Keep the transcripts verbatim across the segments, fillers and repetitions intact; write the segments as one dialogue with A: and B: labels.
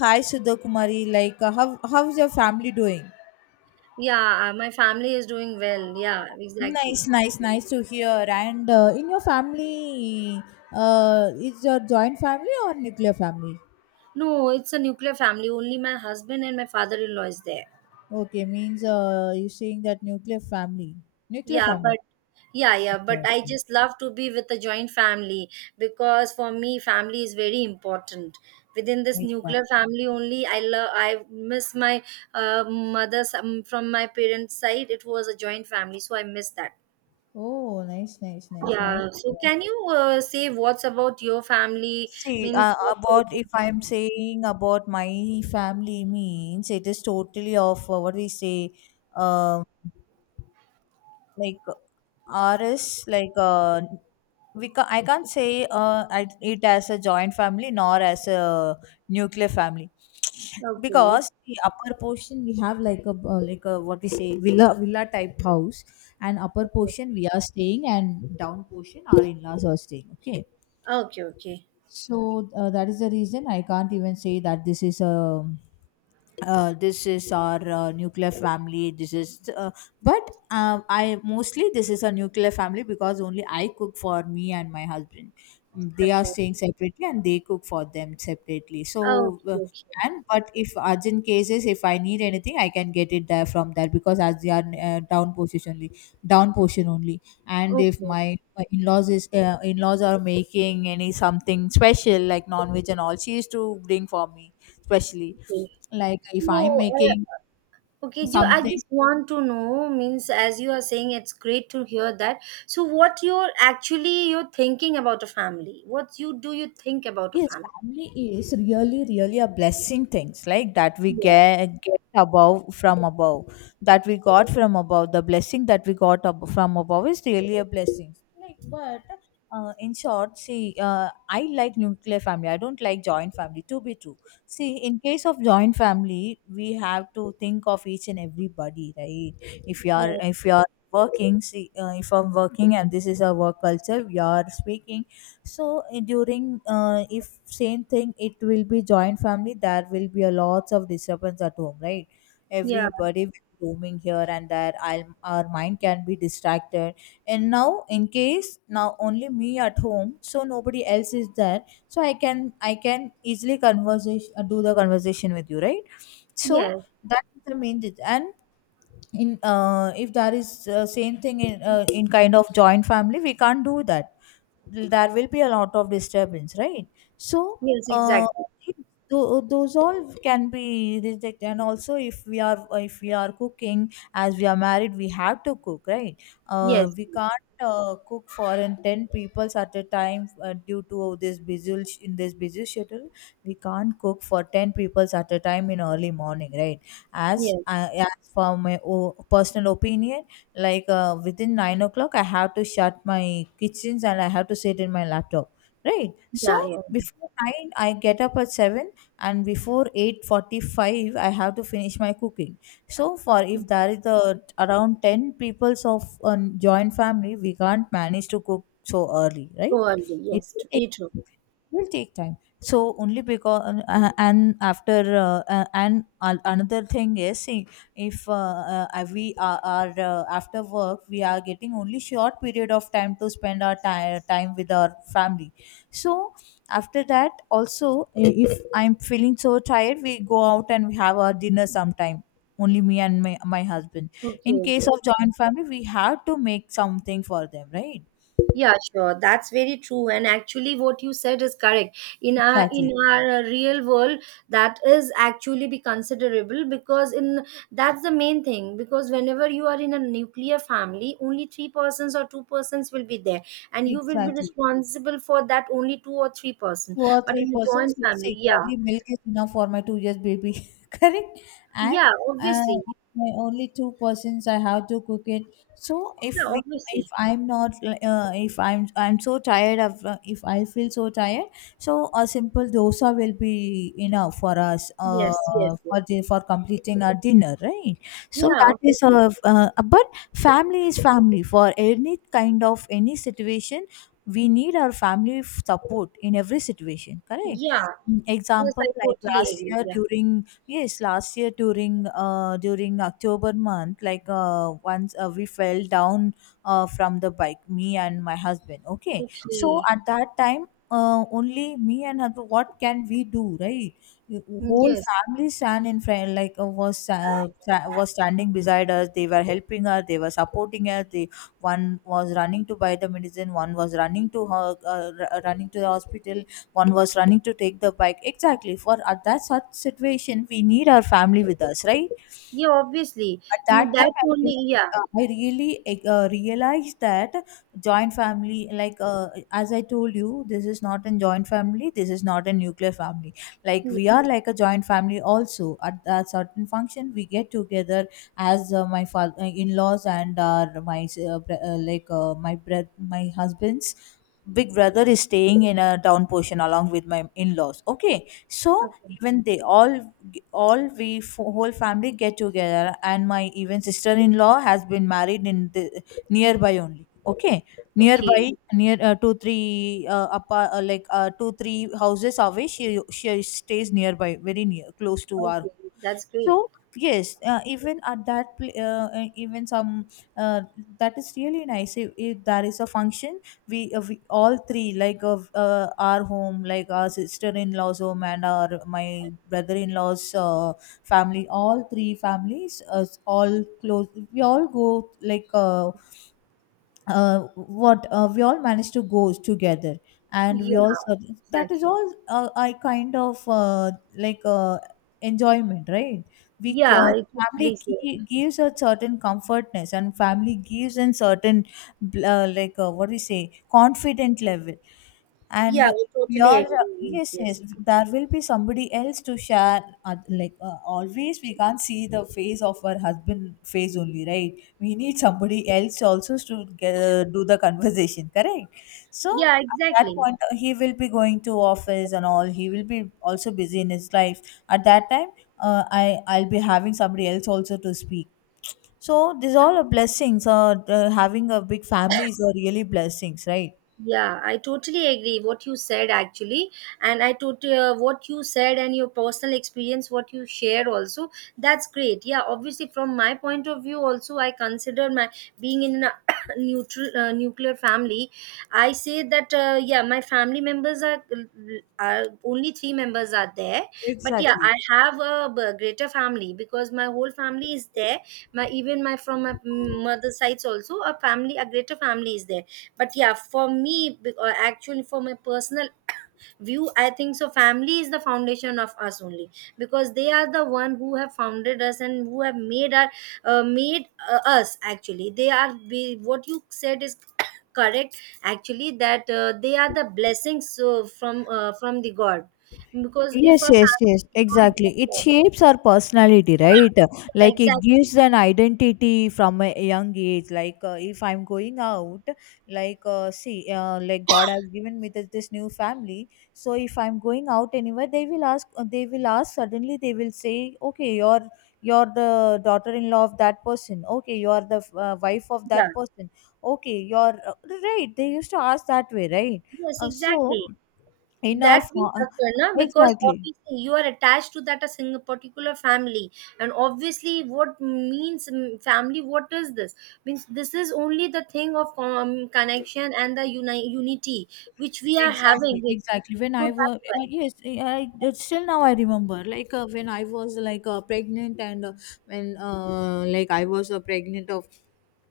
A: Hi Sudha Kumari, like uh, how how's your family doing?
B: Yeah, uh, my family is doing well. Yeah, exactly.
A: Nice, nice, nice to hear. And uh, in your family, uh, is your joint family or nuclear family?
B: No, it's a nuclear family. Only my husband and my father-in-law is there.
A: Okay, means uh, you're saying that nuclear family, nuclear
B: Yeah,
A: family.
B: but yeah, yeah, but
A: Okay,
B: I
A: okay.
B: just love to be with a joint family because for me, family is very important. Within this
A: Nice,
B: nuclear
A: nice.
B: family only, I love. I miss my uh, mother's um, from my parents' side. It was a joint family, so I miss that.
A: Oh, nice, nice, nice, nice
B: Yeah.
A: to
B: So,
A: hear.
B: can you uh, say what's about your family?
A: See, uh,
B: Means what?
A: about if I'm saying about my family means it is totally of uh, what we say, um, like R S, like uh, we ca- I can't say uh, I, it as a joint family nor as a nuclear family,
B: Okay.
A: because the upper portion we have like a uh, like a what we say villa villa type house, and upper
B: Okay.
A: portion we are staying and down portion our in-laws are staying, okay.
B: Okay. Okay.
A: So uh, that is the reason I can't even say that this is a uh, this is our uh, nuclear family, this is uh, but uh, I mostly this is a nuclear family, because only I cook for me and my husband. Mm, they are
B: Okay.
A: staying separately and they cook for them separately,
B: Oh,
A: so uh,
B: okay, okay,
A: and but if urgent cases, if I need anything I can get it there from there, because as they are uh, down position only down portion only. And if
B: okay,
A: my, my in-laws is uh, in-laws are making any something special like non-veg and all, she used to bring for me specially.
B: okay.
A: Like if I'm
B: So,
A: making
B: uh, okay, Joe, I
A: something.
B: just want to know, means as you are saying, it's great to hear that. So, what you're actually you're thinking about a family? What you do you think about a
A: Yes,
B: family?
A: family is really, really a blessing, things like that we
B: Yeah,
A: get, get above from above, that we got from above. The blessing that we got ab- from above is really a blessing. Like, but uh, in short, see, uh, I like nuclear family. I don't like joint family. To be true, see, in case of joint family, we have to think of each and everybody, right? If you are,
B: yeah,
A: if you are working, see, uh, if I'm working and this is a work culture we are speaking, so eh, during uh, if same thing it will be joint family, there will be a lots of disturbance at home, right?
B: yeah,
A: Everybody will be roaming here and there, I'll, our mind can be distracted. And now in case, now only me at home, so nobody else is there, so i can i can easily conversation, uh, do the conversation with you, right? So
B: yes,
A: that is the main thing. And in uh, if there is uh, same thing in uh, in kind of joint family we can't do that, there will be a lot of disturbance, right? So
B: yes,
A: uh,
B: exactly.
A: tho- those all can be rejected. And also if we are, if we are cooking, as we are married we have to cook, right? uh,
B: Yes,
A: we can't uh, cook for in ten peoples at a time, uh, due to this busy sh- in this busy schedule we can't cook for ten peoples at a time in early morning, right? As
B: yes,
A: uh, as for my o- personal opinion, like uh, within nine o'clock I have to shut my kitchens and I have to sit in my laptop, right? So
B: yeah, yeah.
A: before nine I get up at seven, and before eight forty-five I have to finish my cooking. So for if there is the around ten peoples of a joint family, we can't manage to cook so early, right?
B: So are you?
A: It
B: Yes,
A: will take,
B: very true.
A: will take time. So only because uh, and after uh, uh, and an- another thing is, see, if uh, uh, uh, we are, are uh, after work we are getting only short period of time to spend our ti- time with our family. So after that also, i- if I'm feeling so tired, we go out and we have our dinner sometime, only me and my, my husband.
B: Okay,
A: In case
B: okay.
A: of joint family we have to make something for them, right?
B: Yeah, sure. That's very true. And actually, what you said is correct. In our in
A: Exactly.
B: our uh, real world, that is actually be considerable because in that's the main thing. Because whenever you are in a nuclear family, only three persons or two persons will be there, and you will be
A: Exactly,
B: responsible for that only two or three person.
A: two or
B: But
A: three
B: in a
A: persons
B: joint
A: will
B: family,
A: say
B: yeah,
A: only milk is enough for my two years baby. Correct. And
B: yeah,
A: uh,
B: obviously,
A: if my only two persons I have to cook it. So if
B: yeah,
A: we, if
B: obviously,
A: I'm not uh, if i'm i'm so tired of uh, if I feel so tired, so a simple dosa will be enough for us uh,
B: yes, yes, yes,
A: for the for completing our dinner, right? So
B: yeah,
A: that is
B: obviously,
A: a uh, but family is family for any kind of any situation, we need our family f- support in every situation, correct?
B: yeah,
A: Mm,
B: yes,
A: example
B: I
A: like
B: totally
A: last
B: agree.
A: year
B: Yeah,
A: during, yes, last year during uh during October month, like uh once uh, we fell down uh from the bike, me and my husband, okay? So
B: okay.
A: at that time, uh, only me and husband, what can we do, right? The
B: Mm,
A: whole
B: yes.
A: family stand in front, like uh, was uh, sta- was standing beside us, they were helping us, they were supporting us, they, one was running to buy the medicine, one was running to ho- uh, r- uh, running to the hospital, one was running to take the bike, exactly, for at that such situation we need our family with us, right?
B: Yeah, obviously.
A: At
B: Mm,
A: that
B: that's
A: time, I
B: only,
A: really,
B: yeah.
A: uh, I really uh, uh, realized that joint family, like uh, as I told you, this is not a joint family, this is not a nuclear family. Like
B: Yeah.
A: we are like a joint family also, at a certain function we get together, as uh, my father, in-laws, and our my uh, br- uh, like uh, my brother, my husband's big brother is staying in a down portion along with my in-laws, okay? So
B: Okay.
A: even they all, g- all we f- whole family get together. And my even sister-in-law has been married in the nearby only, okay,
B: Okay.
A: nearby, near uh, two three uh, apa uh, like uh, two three houses away, she she stays nearby, very near close to our.
B: Okay. That's
A: So
B: great.
A: yes, uh, even at that pl- uh, uh, even some uh, that is really nice, if, if there is a function, we, uh, we all three like of uh, our home, like our sister-in-law's home and our my brother-in-law's uh, family, all three families uh, all close, we all go like uh, uh, what uh, we all manage to go together, and we
B: Yeah,
A: all so, that is
B: exactly.
A: all uh, I kind of uh, like uh, enjoyment, right? We c-
B: Yeah,
A: uh,
B: I
A: the family
B: totally see.
A: gi- gives a certain comfortness, and family gives a certain bl- uh, like uh, what do you say, confident level, and.
B: Yeah,
A: Uh,
B: I
A: we
B: totally
A: are uh,
B: agree with this.
A: yes, yes,
B: Yes.
A: there will be somebody else to share, uh, like uh, always we can't see the face of our husband face only, right? We need somebody else also to get, uh, do the conversation, correct? So
B: Yeah,
A: at that
B: exactly.
A: point, uh, he will be going to office and all, he will be also busy in his life. At that time, uh, I I'll be having somebody else also to speak. So these all are blessings. Uh, uh, having a big family is a really blessings, right?
B: Yeah, I totally agree what you said actually, and I totally uh, what you said and your personal experience, what you share also. That's great. Yeah, obviously from my point of view also, I consider my being in a neutral uh, nuclear family. I say that uh, yeah, my family members are, uh, are only three members are there, but yeah,
A: Exactly.
B: I have a b- greater family because my whole family is there. My even my from my mother's sides also a family, a greater family is there but yeah for me be- or actually for my personal view I think so family is the foundation of us only because they are the one who have founded us and who have made our uh, made uh, us actually they are be, what you said is correct actually that uh, they are the blessings so from uh, from the God because if
A: Yes,
B: a
A: yes,
B: family
A: yes,
B: is not
A: exactly. It
B: there,
A: shapes our personality, right?
B: yeah,
A: Like it
B: exactly,
A: gives an identity from a young age. Like uh, if I'm going out, like uh, see, uh, like God has given me this, this new family. So if I'm going out anywhere, they will ask. uh, They will ask suddenly. They will say, "Okay, you're you're the daughter-in-law of that person. Okay, you're the uh, wife of
B: yeah,
A: that person. Okay, you're uh, right." They used to ask that way, right?
B: yes,
A: Uh, so
B: exactly,
A: in our
B: that will
A: fo-
B: occur na because
A: exactly.
B: obviously you are attached to that a single particular family and obviously what means mm, family what is this means this is only the thing of um, connection and the uni- unity which we are having
A: Exactly,
B: with
A: exactly. When
B: so
A: I was
B: that's
A: uh,
B: why
A: yes, I I- uh, still now I remember like uh, when I was like uh, pregnant and uh, when uh, like I was uh, pregnant of,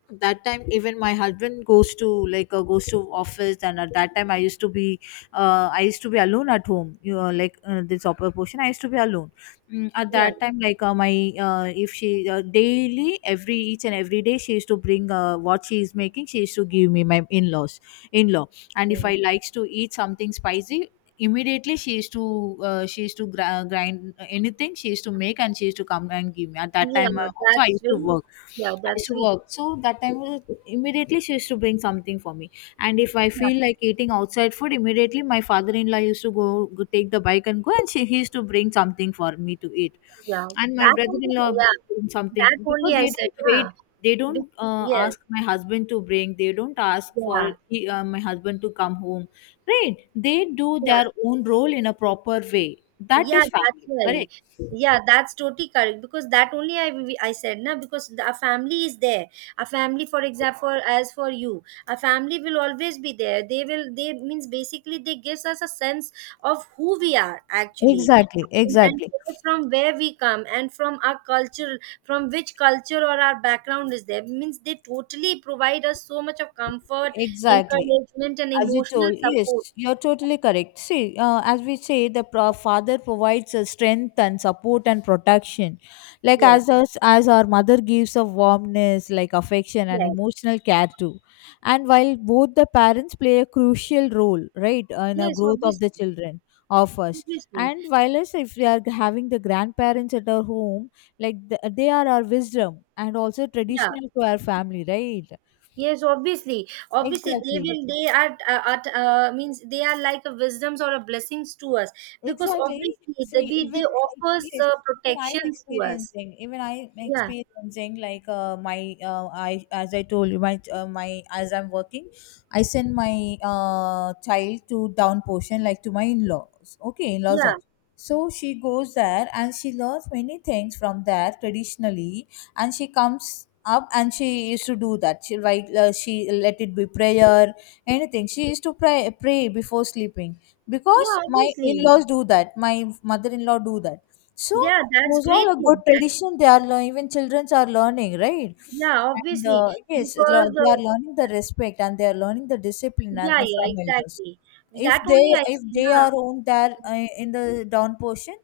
A: at that time even my husband goes to like uh, goes to office, and at that time I used to be uh, I used to be alone at home, you know, like uh, this upper portion I used to be alone. Mm, at
B: yeah
A: that time like uh, my uh, if she uh, daily, every each and every day, she used to bring uh, what she is making, she used to give me, my in-laws, in-law. And if
B: okay.
A: I likes to eat something spicy, immediately she used to uh, she used to gra- grind anything, she used to make and she used to come and give me. At that time uh,
B: Yeah
A: also I
B: that's
A: used to
B: very
A: work,
B: yeah
A: I used
B: that's
A: to
B: sweet.
A: work. So that time, uh, immediately she used to bring something for me. And if I
B: Yeah,
A: feel like eating outside food, immediately my father-in-law used to go, go take the bike and go, and she he used to bring something for me to eat.
B: yeah.
A: And my
B: That only
A: brother-in-law
B: yeah
A: br- bring something,
B: that
A: because
B: only I
A: they
B: said
A: don't
B: yeah.
A: wait. They
B: Be-
A: don't uh,
B: yes
A: ask my husband to bring, they don't ask for
B: yeah
A: he- uh, my husband to come home, right? They do
B: yeah.
A: their own role in a proper way. That
B: Yeah,
A: is
B: that's
A: family,
B: why.
A: correct?
B: Yeah, that's totally correct because that only I I said na because the, a family is there. A family, for example, as for you, a family will always be there. They will. They means basically they gives us a sense of who we are actually
A: Exactly,
B: and, and
A: exactly.
B: from where we come and from our culture, from which culture or our background is there. Means they totally provide us so much of comfort,
A: Exactly.
B: encouragement, and
A: As you
B: emotional
A: told,
B: support.
A: yes, you're totally correct. See, uh, as we say, the pro- father provides a strength and support and protection. Like
B: Yes,
A: as us, as our mother gives a warmness, like affection and
B: yes,
A: emotional care too. And while both the parents play a crucial role, right, uh, in the
B: yes.
A: growth of the
B: Obviously,
A: children of us.
B: obviously.
A: And while us, if we are having the grandparents at our home, like th they are our wisdom and also
B: Yeah.
A: traditional to our family, right?
B: Yes, obviously, obviously they
A: Exactly.
B: will. They are uh, at uh, means they are like a wisdoms or a blessings to us because
A: Exactly.
B: obviously the
A: See,
B: we they
A: even uh,
B: offers
A: yes,
B: uh,
A: even I'm
B: protections to us.
A: experiencing, even I'm
B: Yeah,
A: experiencing like uh, my uh, I as I told you my uh, my as I'm working, I send my uh, child to down portion like to my in-laws. Okay, in-laws
B: yeah,
A: house. So she goes there and she learns many things from there traditionally, and she comes up and she used to do that. She write uh, she let it be prayer anything. She used to pray pray before sleeping because
B: yeah.
A: my
B: Obviously,
A: in-laws do that, my mother-in-law do that. So
B: yeah, that's
A: those all
B: great
A: a good
B: thing actually.
A: tradition they are learning, even childrens are learning, right?
B: Yeah,
A: And uh,
B: obviously
A: yes lo-
B: because
A: they are
B: uh,
A: learning the respect and they are learning the discipline and-
B: yeah, yeah, yeah,
A: from elders
B: exactly.
A: if
B: That
A: they
B: only I
A: if
B: see,
A: they
B: na.
A: are on there uh, in the down portion.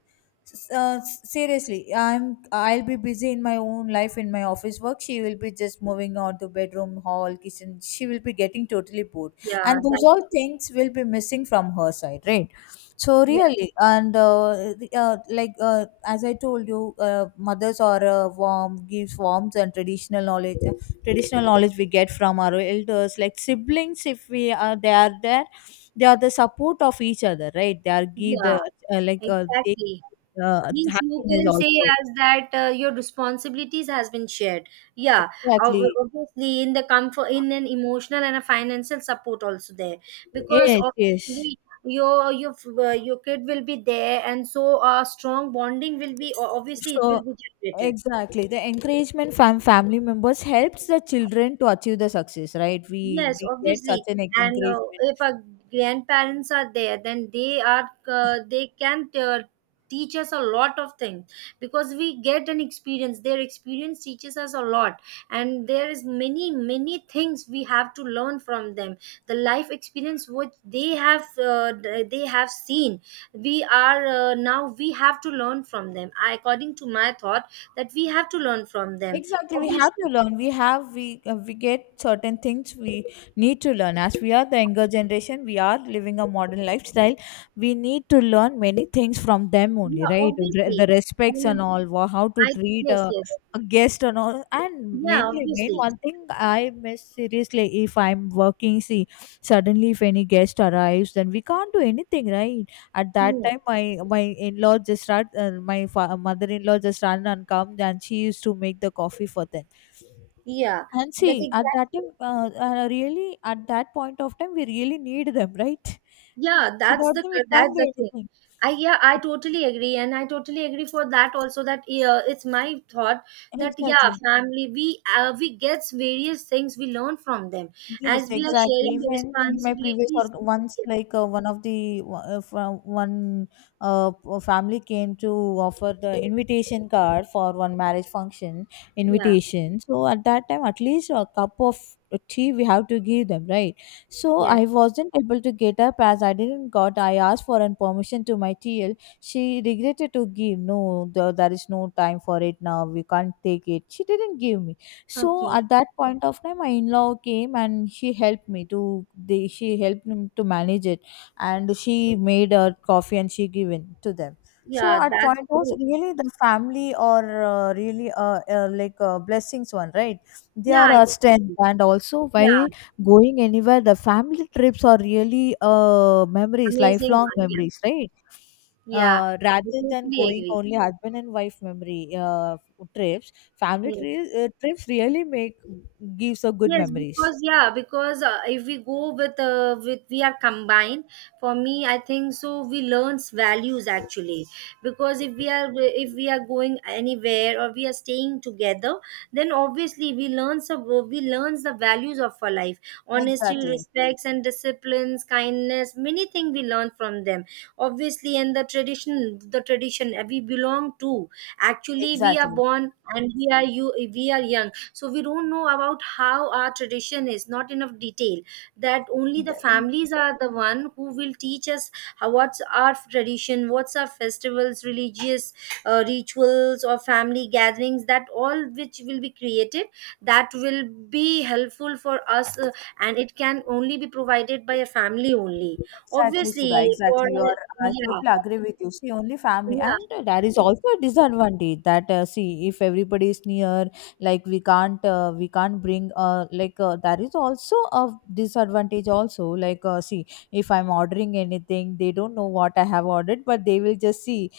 A: s- uh, s- Seriously, i'm i'll be busy in my own life, in my office work. She will be just moving on to bedroom, hall, kitchen. She will be getting totally bored,
B: Yeah,
A: and those
B: that,
A: all things will be missing from her side, right? So
B: yeah,
A: really, and uh, the- uh, like uh, as I told you, uh, mothers are uh, warm, gives warmth and traditional knowledge. Traditional knowledge we get from our elders, like siblings if we are they are there. They are the support of each other, right? They are give
B: yeah,
A: the uh, like uh, they
B: exactly.
A: give, uh,
B: Means you
A: happiness
B: can say
A: also.
B: as that uh, your responsibilities has been shared yeah ob-
A: Exactly.
B: obviously in the comfort in an emotional and a financial support also there because
A: Yes, yes.
B: obviously your your uh, your kid will be there and so a strong bonding will be o- obviously it
A: So,
B: will be generated.
A: exactly. The encouragement from family members helps the children to achieve the success, right? We
B: Yes,
A: we get such
B: obviously.
A: an
B: And uh,
A: encouragement.
B: if our grandparents are there, then they are uh, they can uh, teach us a lot of things because we get an experience. Their experience teaches us a lot, and there is many many things we have to learn from them. The life experience which they have uh, they have seen, we are uh, now we have to learn from them. I, according to my thought, that we have to learn from them.
A: Exactly, we have to
B: Obviously,
A: learn. We have we uh, we get certain things we need to learn. As we are the younger generation, we are living a modern lifestyle. We need to learn many things from them only,
B: yeah,
A: right? Re-
B: obviously.
A: The respects and
B: I
A: all, wha- how to treat
B: yes,
A: a,
B: yes.
A: a guest and all. And
B: Yeah,
A: mainly, main
B: obviously.
A: one thing I miss seriously if I'm working. See, suddenly if any guest arrives, then we can't do anything, right? At that
B: Hmm.
A: time, my my in-law just ran, uh, my fa- mother-in-law just ran and come, and she used to make the coffee for them.
B: Yeah,
A: And
B: that
A: see, at that
B: exactly.
A: time, uh, uh, really, at that point of time, we really need them, right?
B: Yeah, that's
A: Without
B: the
A: them, we can't
B: that's
A: do
B: the thing.
A: anything.
B: I yeah, I totally agree, and I totally agree for that also. That yeah, it's my thought that yeah,
A: Exactly.
B: family we uh, we gets various things we learn from them
A: Yes,
B: as we are
A: exactly.
B: sharing the
A: Even in my previous
B: responsibilities.
A: work, once like uh, one of the uh, from one uh, p- uh, family came to offer the invitation card for one marriage function
B: Yeah,
A: invitation. So at that time, at least a cup of tea we have to give them, right? So
B: yes.
A: I wasn't able to get up as I didn't got. I asked for an permission to my T L. She regretted to give. No, there, there is no time for it now. We can't take it. She didn't give me. So
B: Okay.
A: at that point of time, my in-law came and she helped me to they she helped me to manage it, and she made her coffee and she given to them. So
B: Yeah,
A: at
B: that's
A: point was
B: great.
A: really the family, or uh, really uh, uh, like uh, blessings one, right? They
B: Yeah,
A: are
B: I
A: our strength,
B: totally.
A: and also while
B: Yeah,
A: going anywhere, the family trips are really uh, memories,
B: amazing
A: lifelong
B: one. Yeah,
A: memories, right?
B: yeah.
A: Uh,
B: I
A: rather
B: totally
A: than going
B: agree.
A: only husband and wife memory uh, trips. Family
B: Yeah.
A: tri- uh, trips really make gives a good
B: Yes,
A: memories.
B: because yeah, because uh, if we go with uh, with we are combined. For me, I think so. We learns values actually, because if we are if we are going anywhere or we are staying together, then obviously we learns some we learns the values of our life, honesty,
A: Exactly,
B: respects, and disciplines, kindness, many things we learn from them. Obviously, and the tradition, the tradition uh, we belong to actually we are
A: exactly.
B: born and we are you we are young so we don't know about how our tradition is not enough detail that only the
A: The-
B: families are the one who will teach us how, what's our tradition what's our festivals religious uh, rituals or family gatherings that all which will be created that will be helpful for us uh, and it can only be provided by a family only
A: Exactly,
B: obviously
A: Sudha.
B: for
A: Exactly. You're, I
B: yeah
A: totally agree with you. See, only family.
B: yeah.
A: And uh, there is also a disadvantage that, uh, see, if everybody is near, like we can't, uh, we can't bring, uh, like uh, there is also a disadvantage also. Like, uh, see, if I'm ordering anything, they don't know what I have ordered, but they will just see,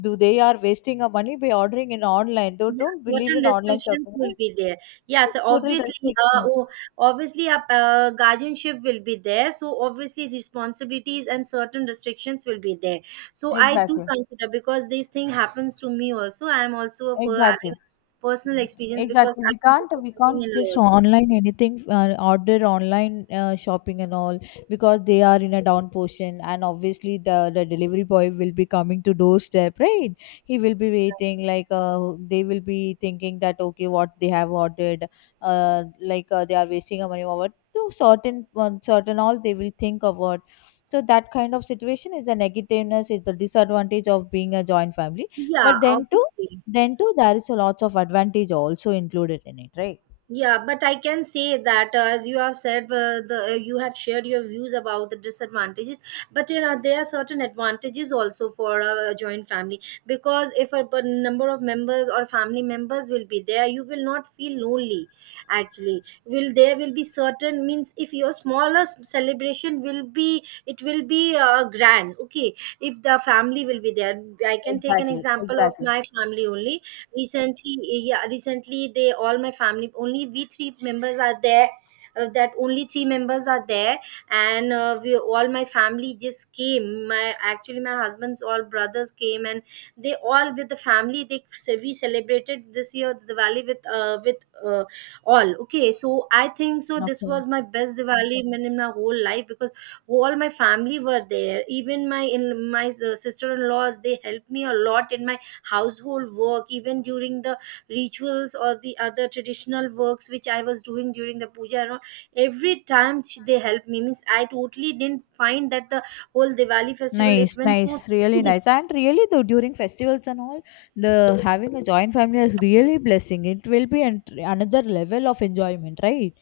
A: do they are wasting our money by ordering in online. They
B: Yeah,
A: don't believe
B: certain
A: in online
B: restrictions
A: shopping.
B: will
A: Right?
B: be there. Yeah,
A: Yeah,
B: so
A: it's total
B: obviously, uh,
A: restrictions.
B: oh, obviously, a uh, guardianship will be there. So obviously, responsibilities and certain restrictions will be there. So I do
A: Exactly.
B: consider because this thing happens to me also. I am also a per- having
A: Exactly.
B: personal experience because
A: Exactly.
B: I
A: We
B: am
A: can't
B: also
A: we can't
B: living in
A: just
B: laws.
A: online anything uh, order online uh, shopping and all, because they are in a down portion and obviously the, the delivery boy will be coming to doorstep, right? He will be waiting like uh, they will be thinking that okay, what they have ordered, uh, like uh, they are wasting our money or what, to certain one certain all they will think about. So that kind of situation is a negativeness, is the disadvantage of being a joint family.
B: Yeah,
A: But then too
B: obviously.
A: then too, there is a lots of advantage also included in it, right?
B: Yeah, but I can say that uh, as you have said, uh, the uh, you have shared your views about the disadvantages. But you know there are certain advantages also for a, a joint family because if a, b- number of members or family members will be there, you will not feel lonely. Actually, will there will be certain means if your smallest celebration will be it will be uh, grand. Okay, if the family will be there, I can take an
A: Exactly,
B: example of
A: exactly.
B: my family only recently yeah recently they all my family only we three members are there uh, that only three members are there and uh, we all my family just came my actually my husband's all brothers came and they all with the family they ce- we celebrated this year Diwali with uh, with uh, all okay so I think so this
A: Okay.
B: was my best Diwali in in my whole life because all my family were there even my in my uh, sister-in-laws they helped me a lot in my household work even during the rituals or the other traditional works which I was doing during the puja and all every time she, they helped me means I totally didn't find that the whole Diwali festival
A: Nice,
B: it went so
A: nice, really nice. And really though during festivals and all, the having a joint family is really blessing. It will be an, another level of enjoyment, right?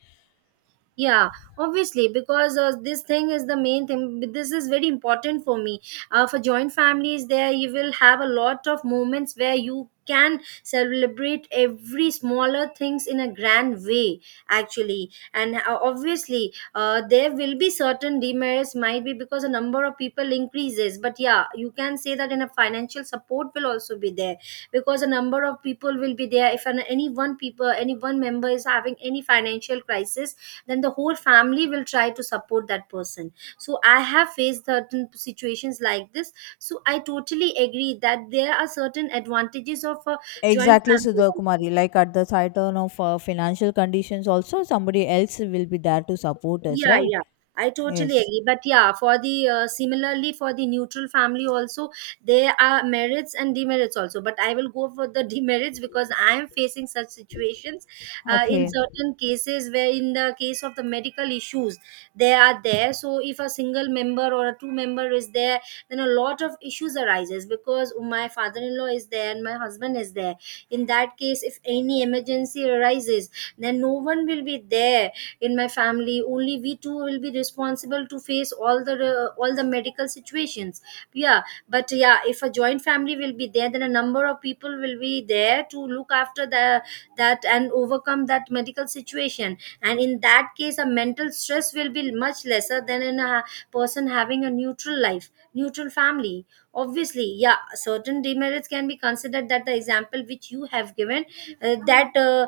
B: yeah obviously because uh, this thing is the main thing but this is very important for me uh, for joint families there you will have a lot of moments where you can celebrate every smaller things in a grand way actually and uh, obviously uh, there will be certain demerits might be because the number of people increases but yeah you can say that in a financial support will also be there because a number of people will be there if an, any one people any one member is having any financial crisis then the whole family will try to support that person so I have faced certain situations like this so I totally agree that there are certain advantages of a joint
A: Exactly,
B: family
A: Sudha
B: also.
A: Kumari. Like at the titan of uh, financial conditions, also somebody else will be there to support us,
B: Yeah,
A: right?
B: yeah. I totally
A: Yes.
B: agree. But yeah, for the uh, similarly for the neutral family also, there are merits and demerits also. But I will go for the demerits because I am facing such situations uh, in
A: Okay.
B: certain cases where, in the case of the medical issues, they are there. So if a single member or a two member is there, then a lot of issues arises because my father-in-law is there and my husband is there. In that case, if any emergency arises, then no one will be there in my family. Only we two will be responsible to face all the uh, all the medical situations, yeah. But yeah, if a joint family will be there, then a number of people will be there to look after the that and overcome that medical situation, and in that case a mental stress will be much lesser than in a person having a neutral life, neutral family. Obviously, yeah, certain demerits can be considered, that the example which you have given, uh, that uh,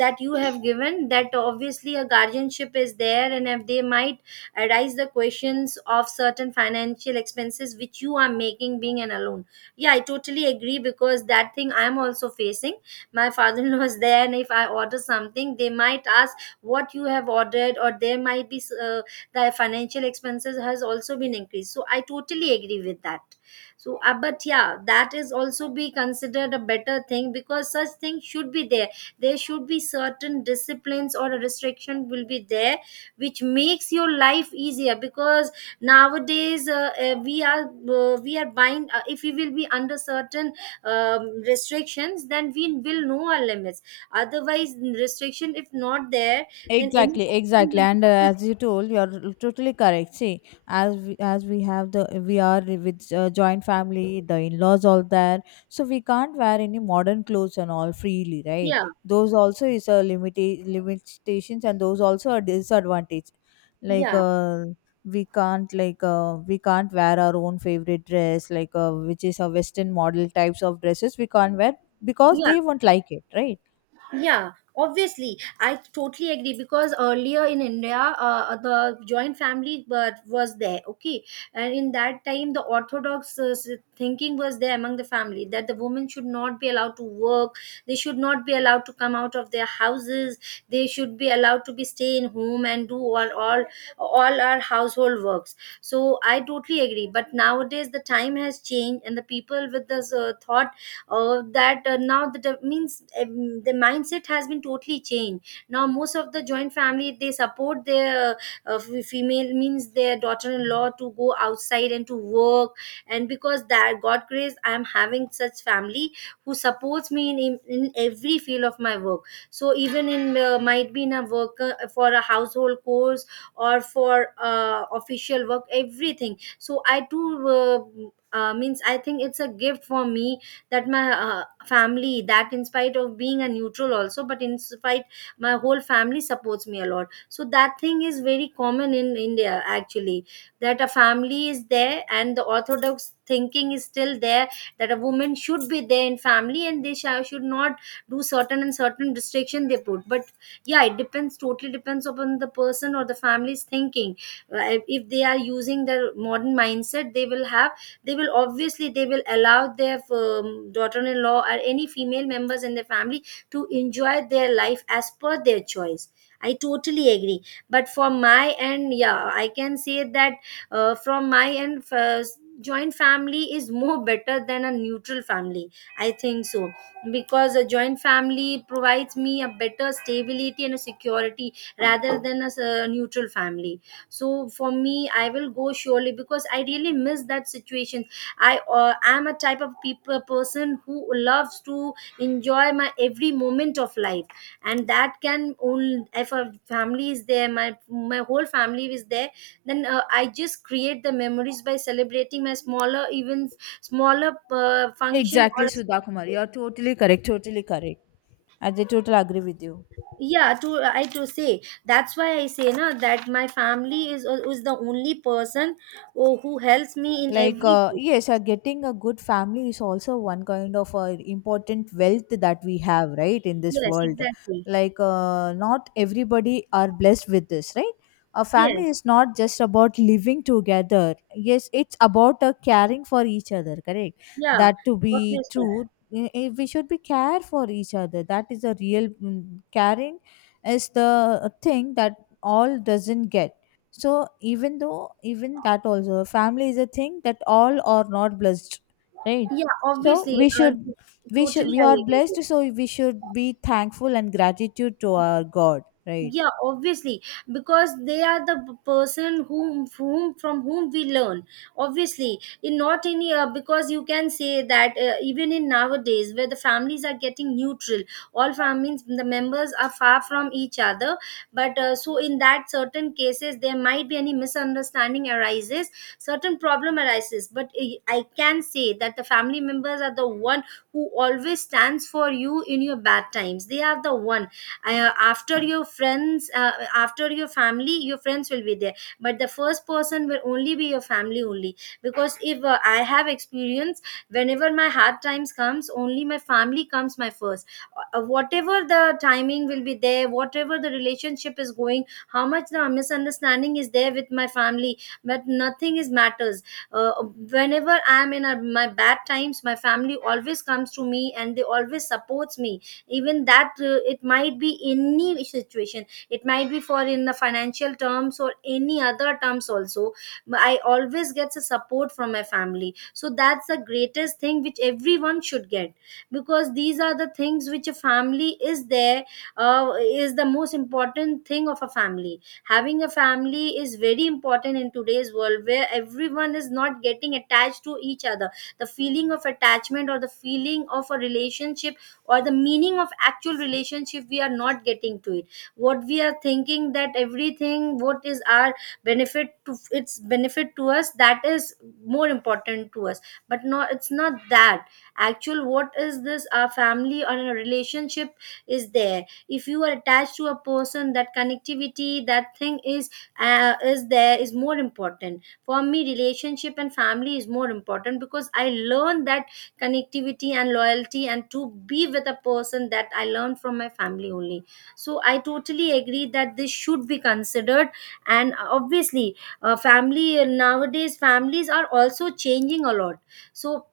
B: that you have given, that obviously a guardianship is there, and if they might arise the questions of certain financial expenses which you are making being an alone. Yeah, I totally agree, because that thing I'm also facing. My father-in-law is there, and if I order something they might ask what you have ordered, or there might be uh, the financial expenses has also been increased, so I totally agree with that. So uh, but yeah, that is also be considered a better thing, because such things should be there. There should be certain disciplines or a restriction will be there, which makes your life easier, because nowadays, uh, uh, we are uh, we are buying uh, if we will be under certain um, restrictions, then we will know our limits. Otherwise restriction if not there, then any
A: Exactly,
B: person
A: exactly,
B: will be.
A: and uh, as you told, you are totally correct. See, as we, as we have the we are with uh, joint family, the in laws all there, so we can't wear any modern clothes and all freely, right?
B: Yeah,
A: Those also is a limit limitations, and those also a disadvantage. Like
B: yeah,
A: uh, we can't like uh, we can't wear our own favorite dress, like uh, which is a Western model types of dresses. We can't wear because
B: yeah.
A: they won't like it, right?
B: Yeah, obviously, I totally agree, because earlier in India, uh, the joint family but was there, okay, and in that time, the orthodox uh, s- thinking was there among the family, that the women should not be allowed to work, they should not be allowed to come out of their houses, they should be allowed to be stay in home and do all all all our household works. So I totally agree, but nowadays the time has changed, and the people with this uh, thought uh, that uh, now the de- means um, the mindset has been totally changed. Now most of the joint family, they support their uh, f- female, means their daughter-in-law, to go outside and to work. And because that god grace, I am having such family who supports me in, in, in every field of my work. So even in uh, might be in a worker for a household course, or for uh, official work, everything. So I too uh, uh, means I think it's a gift for me, that my uh, family, that in spite of being a neutral also, but in spite my whole family supports me a lot. So that thing is very common in India actually, that a family is there and the orthodox thinking is still there, that a woman should be there in family and they shall, should not do certain, and certain restriction they put. But yeah, it depends, totally depends upon the person or the family's thinking. Uh, if if they are using their modern mindset, they will have, they will obviously, they will allow their um, daughter-in-law or any female members in their family to enjoy their life as per their choice. I totally agree, but for my end, yeah I can say that, uh, from my end first, joint family is more better than a neutral family, I think so, because a joint family provides me a better stability and a security rather than a, s- a neutral family. So for me, I will go surely, because I really miss that situation. I uh, am a type of people person who loves to enjoy my every moment of life, and that can only if a family is there, my my whole family is there, then uh, I just create the memories by celebrating my smaller, even smaller uh, function
A: Exactly,
B: or.
A: Sudha Kumar. You're totally correct. Totally correct. I they totally agree with you.
B: Yeah to I to say that's why I say na that my family is uh, is the only person who, who helps me in
A: Like
B: every
A: uh,
B: way.
A: yes, uh, getting a good family is also one kind of uh, important wealth that we have, right, in this
B: Yes,
A: world.
B: exactly.
A: Like uh, not everybody are blessed with this, right? A family
B: Yes.
A: is not just about living together, yes, it's about uh, caring for each other, correct,
B: Yeah,
A: that to be
B: obviously.
A: true. I- i- we should be care for each other, that is a real mm, caring is the thing that all doesn't get. So even though even that also family is a thing that all are not blessed, right?
B: Yeah,
A: So
B: obviously
A: we
B: um,
A: should we should
B: totally
A: we
B: I
A: are
B: agree.
A: blessed, so we should be thankful and gratitude to our God, right?
B: Yeah, obviously, because they are the p- person whom whom from whom we learn, obviously in not in uh, because you can say that uh, even in nowadays where the families are getting neutral, all families the members are far from each other. But uh, so in that certain cases there might be any misunderstanding arises, certain problem arises, but i I can say that the family members are the one who always stands for you in your bad times. They are the one, uh, after your friends, uh, after your family, your friends will be there, but the first person will only be your family only. Because if uh, I have experience, whenever my hard times comes only my family comes my first, uh, whatever the timing will be there, whatever the relationship is going, how much the misunderstanding is there with my family, but nothing is matters. uh, Whenever I am in a, my bad times, my family always comes to me and they always supports me, even that uh, it might be any situation, it might be for in the financial terms or any other terms also. But I always get a support from my family, so that's the greatest thing which everyone should get, because these are the things which a family is there, uh, is the most important thing of a family. Having a family is very important in today's world, where everyone is not getting attached to each other. The feeling of attachment, or the feeling of a relationship, or the meaning of actual relationship, we are not getting to it. What we are thinking, that everything what is our benefit, to its benefit to us, that is more important to us. But no, it's not that. Actual what is this, our family or a relationship is there, if you are attached to a person, that connectivity, that thing is uh, is there, is more important for me. Relationship and family is more important, because I learned that connectivity and loyalty and to be with a person, that I learned from my family only. So I totally agree that this should be considered. And obviously uh, family, nowadays families are also changing a lot, so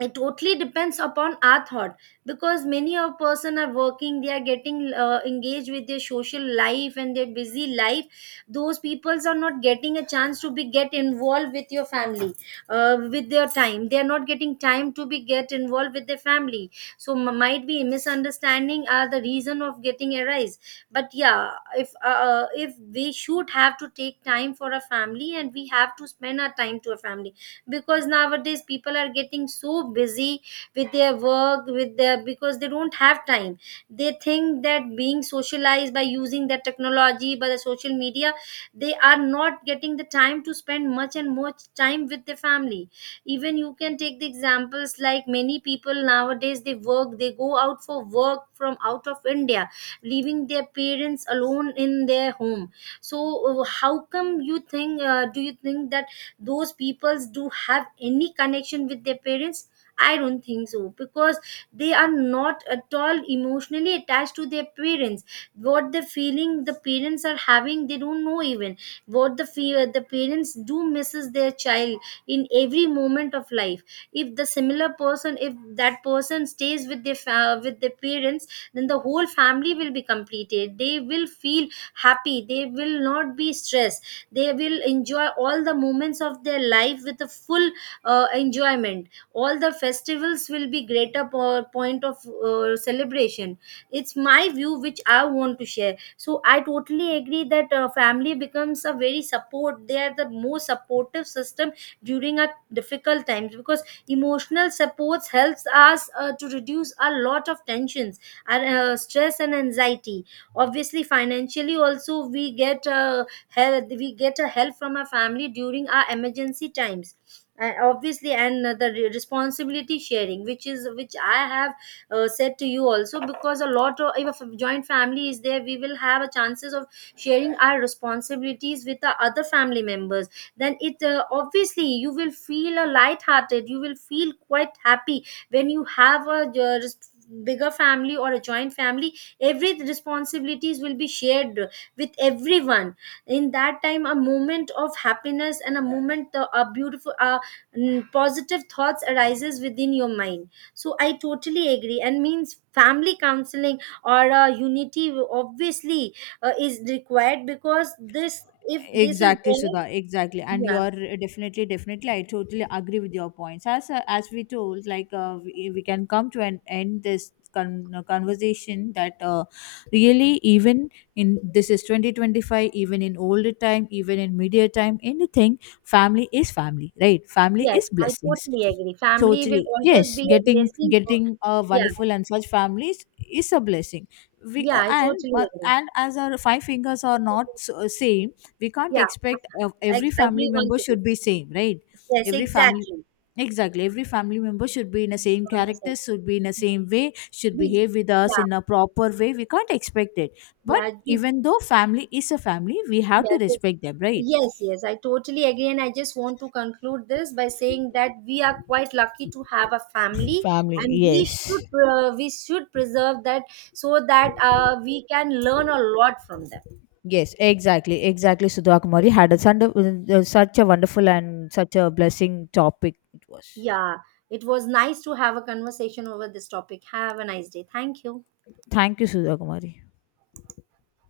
B: it totally depends upon our thought, because many of person are working, they are getting uh, engaged with their social life and their busy life. Those peoples are not getting a chance to be get involved with your family, uh, with their time they are not getting time to be get involved with their family. So m- might be misunderstanding are the reason of getting arise, but yeah, if uh, if we should have to take time for a family, and we have to spend our time to a family, because nowadays people are getting so busy with their work, with their, because they don't have time. They think that being socialized by using their technology, by the social media, they are not getting the time to spend much and much time with their family. Even you can take the examples, like many people nowadays they work, they go out for work from out of India, leaving their parents alone in their home. So uh, how come you think, uh, do you think that those peoples do have any connection with their parents? I don't think so, because they are not at all emotionally attached to their parents. What the feeling the parents are having, they don't know even, what the fear, the parents do misses their child in every moment of life. If the similar person, if that person stays with their fa- with their parents, then the whole family will be completed, they will feel happy, they will not be stressed, they will enjoy all the moments of their life with a full uh, enjoyment. All the festivals will be greater po- point of uh, celebration. It's my view which I want to share. So I totally agree that uh, family becomes a very support. They are the most supportive system during our difficult times, because emotional supports helps us uh, to reduce a lot of tensions and uh, stress and anxiety. Obviously financially also we get uh, help, we get a help from our family during our emergency times, uh, obviously. And uh, the re- responsibility sharing, which is which I have uh, said to you also, because a lot of, if a joint family is there, we will have a chances of sharing our responsibilities with the other family members. Then it uh, obviously, you will feel a light hearted, you will feel quite happy when you have a uh, res- bigger family or a joint family. Every responsibilities will be shared with everyone. In that time a moment of happiness, and a moment uh, a beautiful uh, mm, positive thoughts arises within your mind. So I totally agree, and means family counseling or uh, unity, obviously uh, is required, because this, if this is
A: Exactly,
B: there.
A: Sudha. Exactly, and you
B: Yeah.
A: are definitely, definitely. I totally agree with your points. As uh, as we told, like uh, we, we can come to an end this con- uh, conversation that uh, really even in this is twenty twenty-five, even in older time, even in media time, anything, family is family, right? Family
B: Yes,
A: is
B: I
A: blessings.
B: totally agree, family will
A: Totally,
B: always
A: yes.
B: be a
A: Getting
B: blessing for.
A: getting a
B: Yeah.
A: wonderful and such families is a blessing. We uh,
B: Yeah, I
A: and
B: totally
A: uh,
B: agree.
A: and as our five fingers are not s- uh, same, we can't
B: Yeah,
A: expect of
B: I
A: every family
B: agree on
A: member
B: to this.
A: should be same, right?
B: Yes,
A: every family
B: exactly.
A: Exactly, every family member should be in the same character, should be in the same way, should
B: Big,
A: behave with us
B: yeah.
A: in a proper way. We can't expect it. But
B: Yeah, big.
A: even though family is a family, we have to
B: Yeah, just-
A: respect them, right?
B: yes, yes, I totally agree. And I just want to conclude this by saying that we are quite lucky to have a family,
A: Family,
B: and we
A: yes.
B: should uh, we should preserve that, so that uh, we can learn a lot from them.
A: Yes, exactly, exactly. Sudha Kumari had a sunder- uh, such a wonderful and such a blessing topic it was.
B: Yeah, it was nice to have a conversation over this topic. Have a nice day. Thank you.
A: Thank you, Sudha Kumari.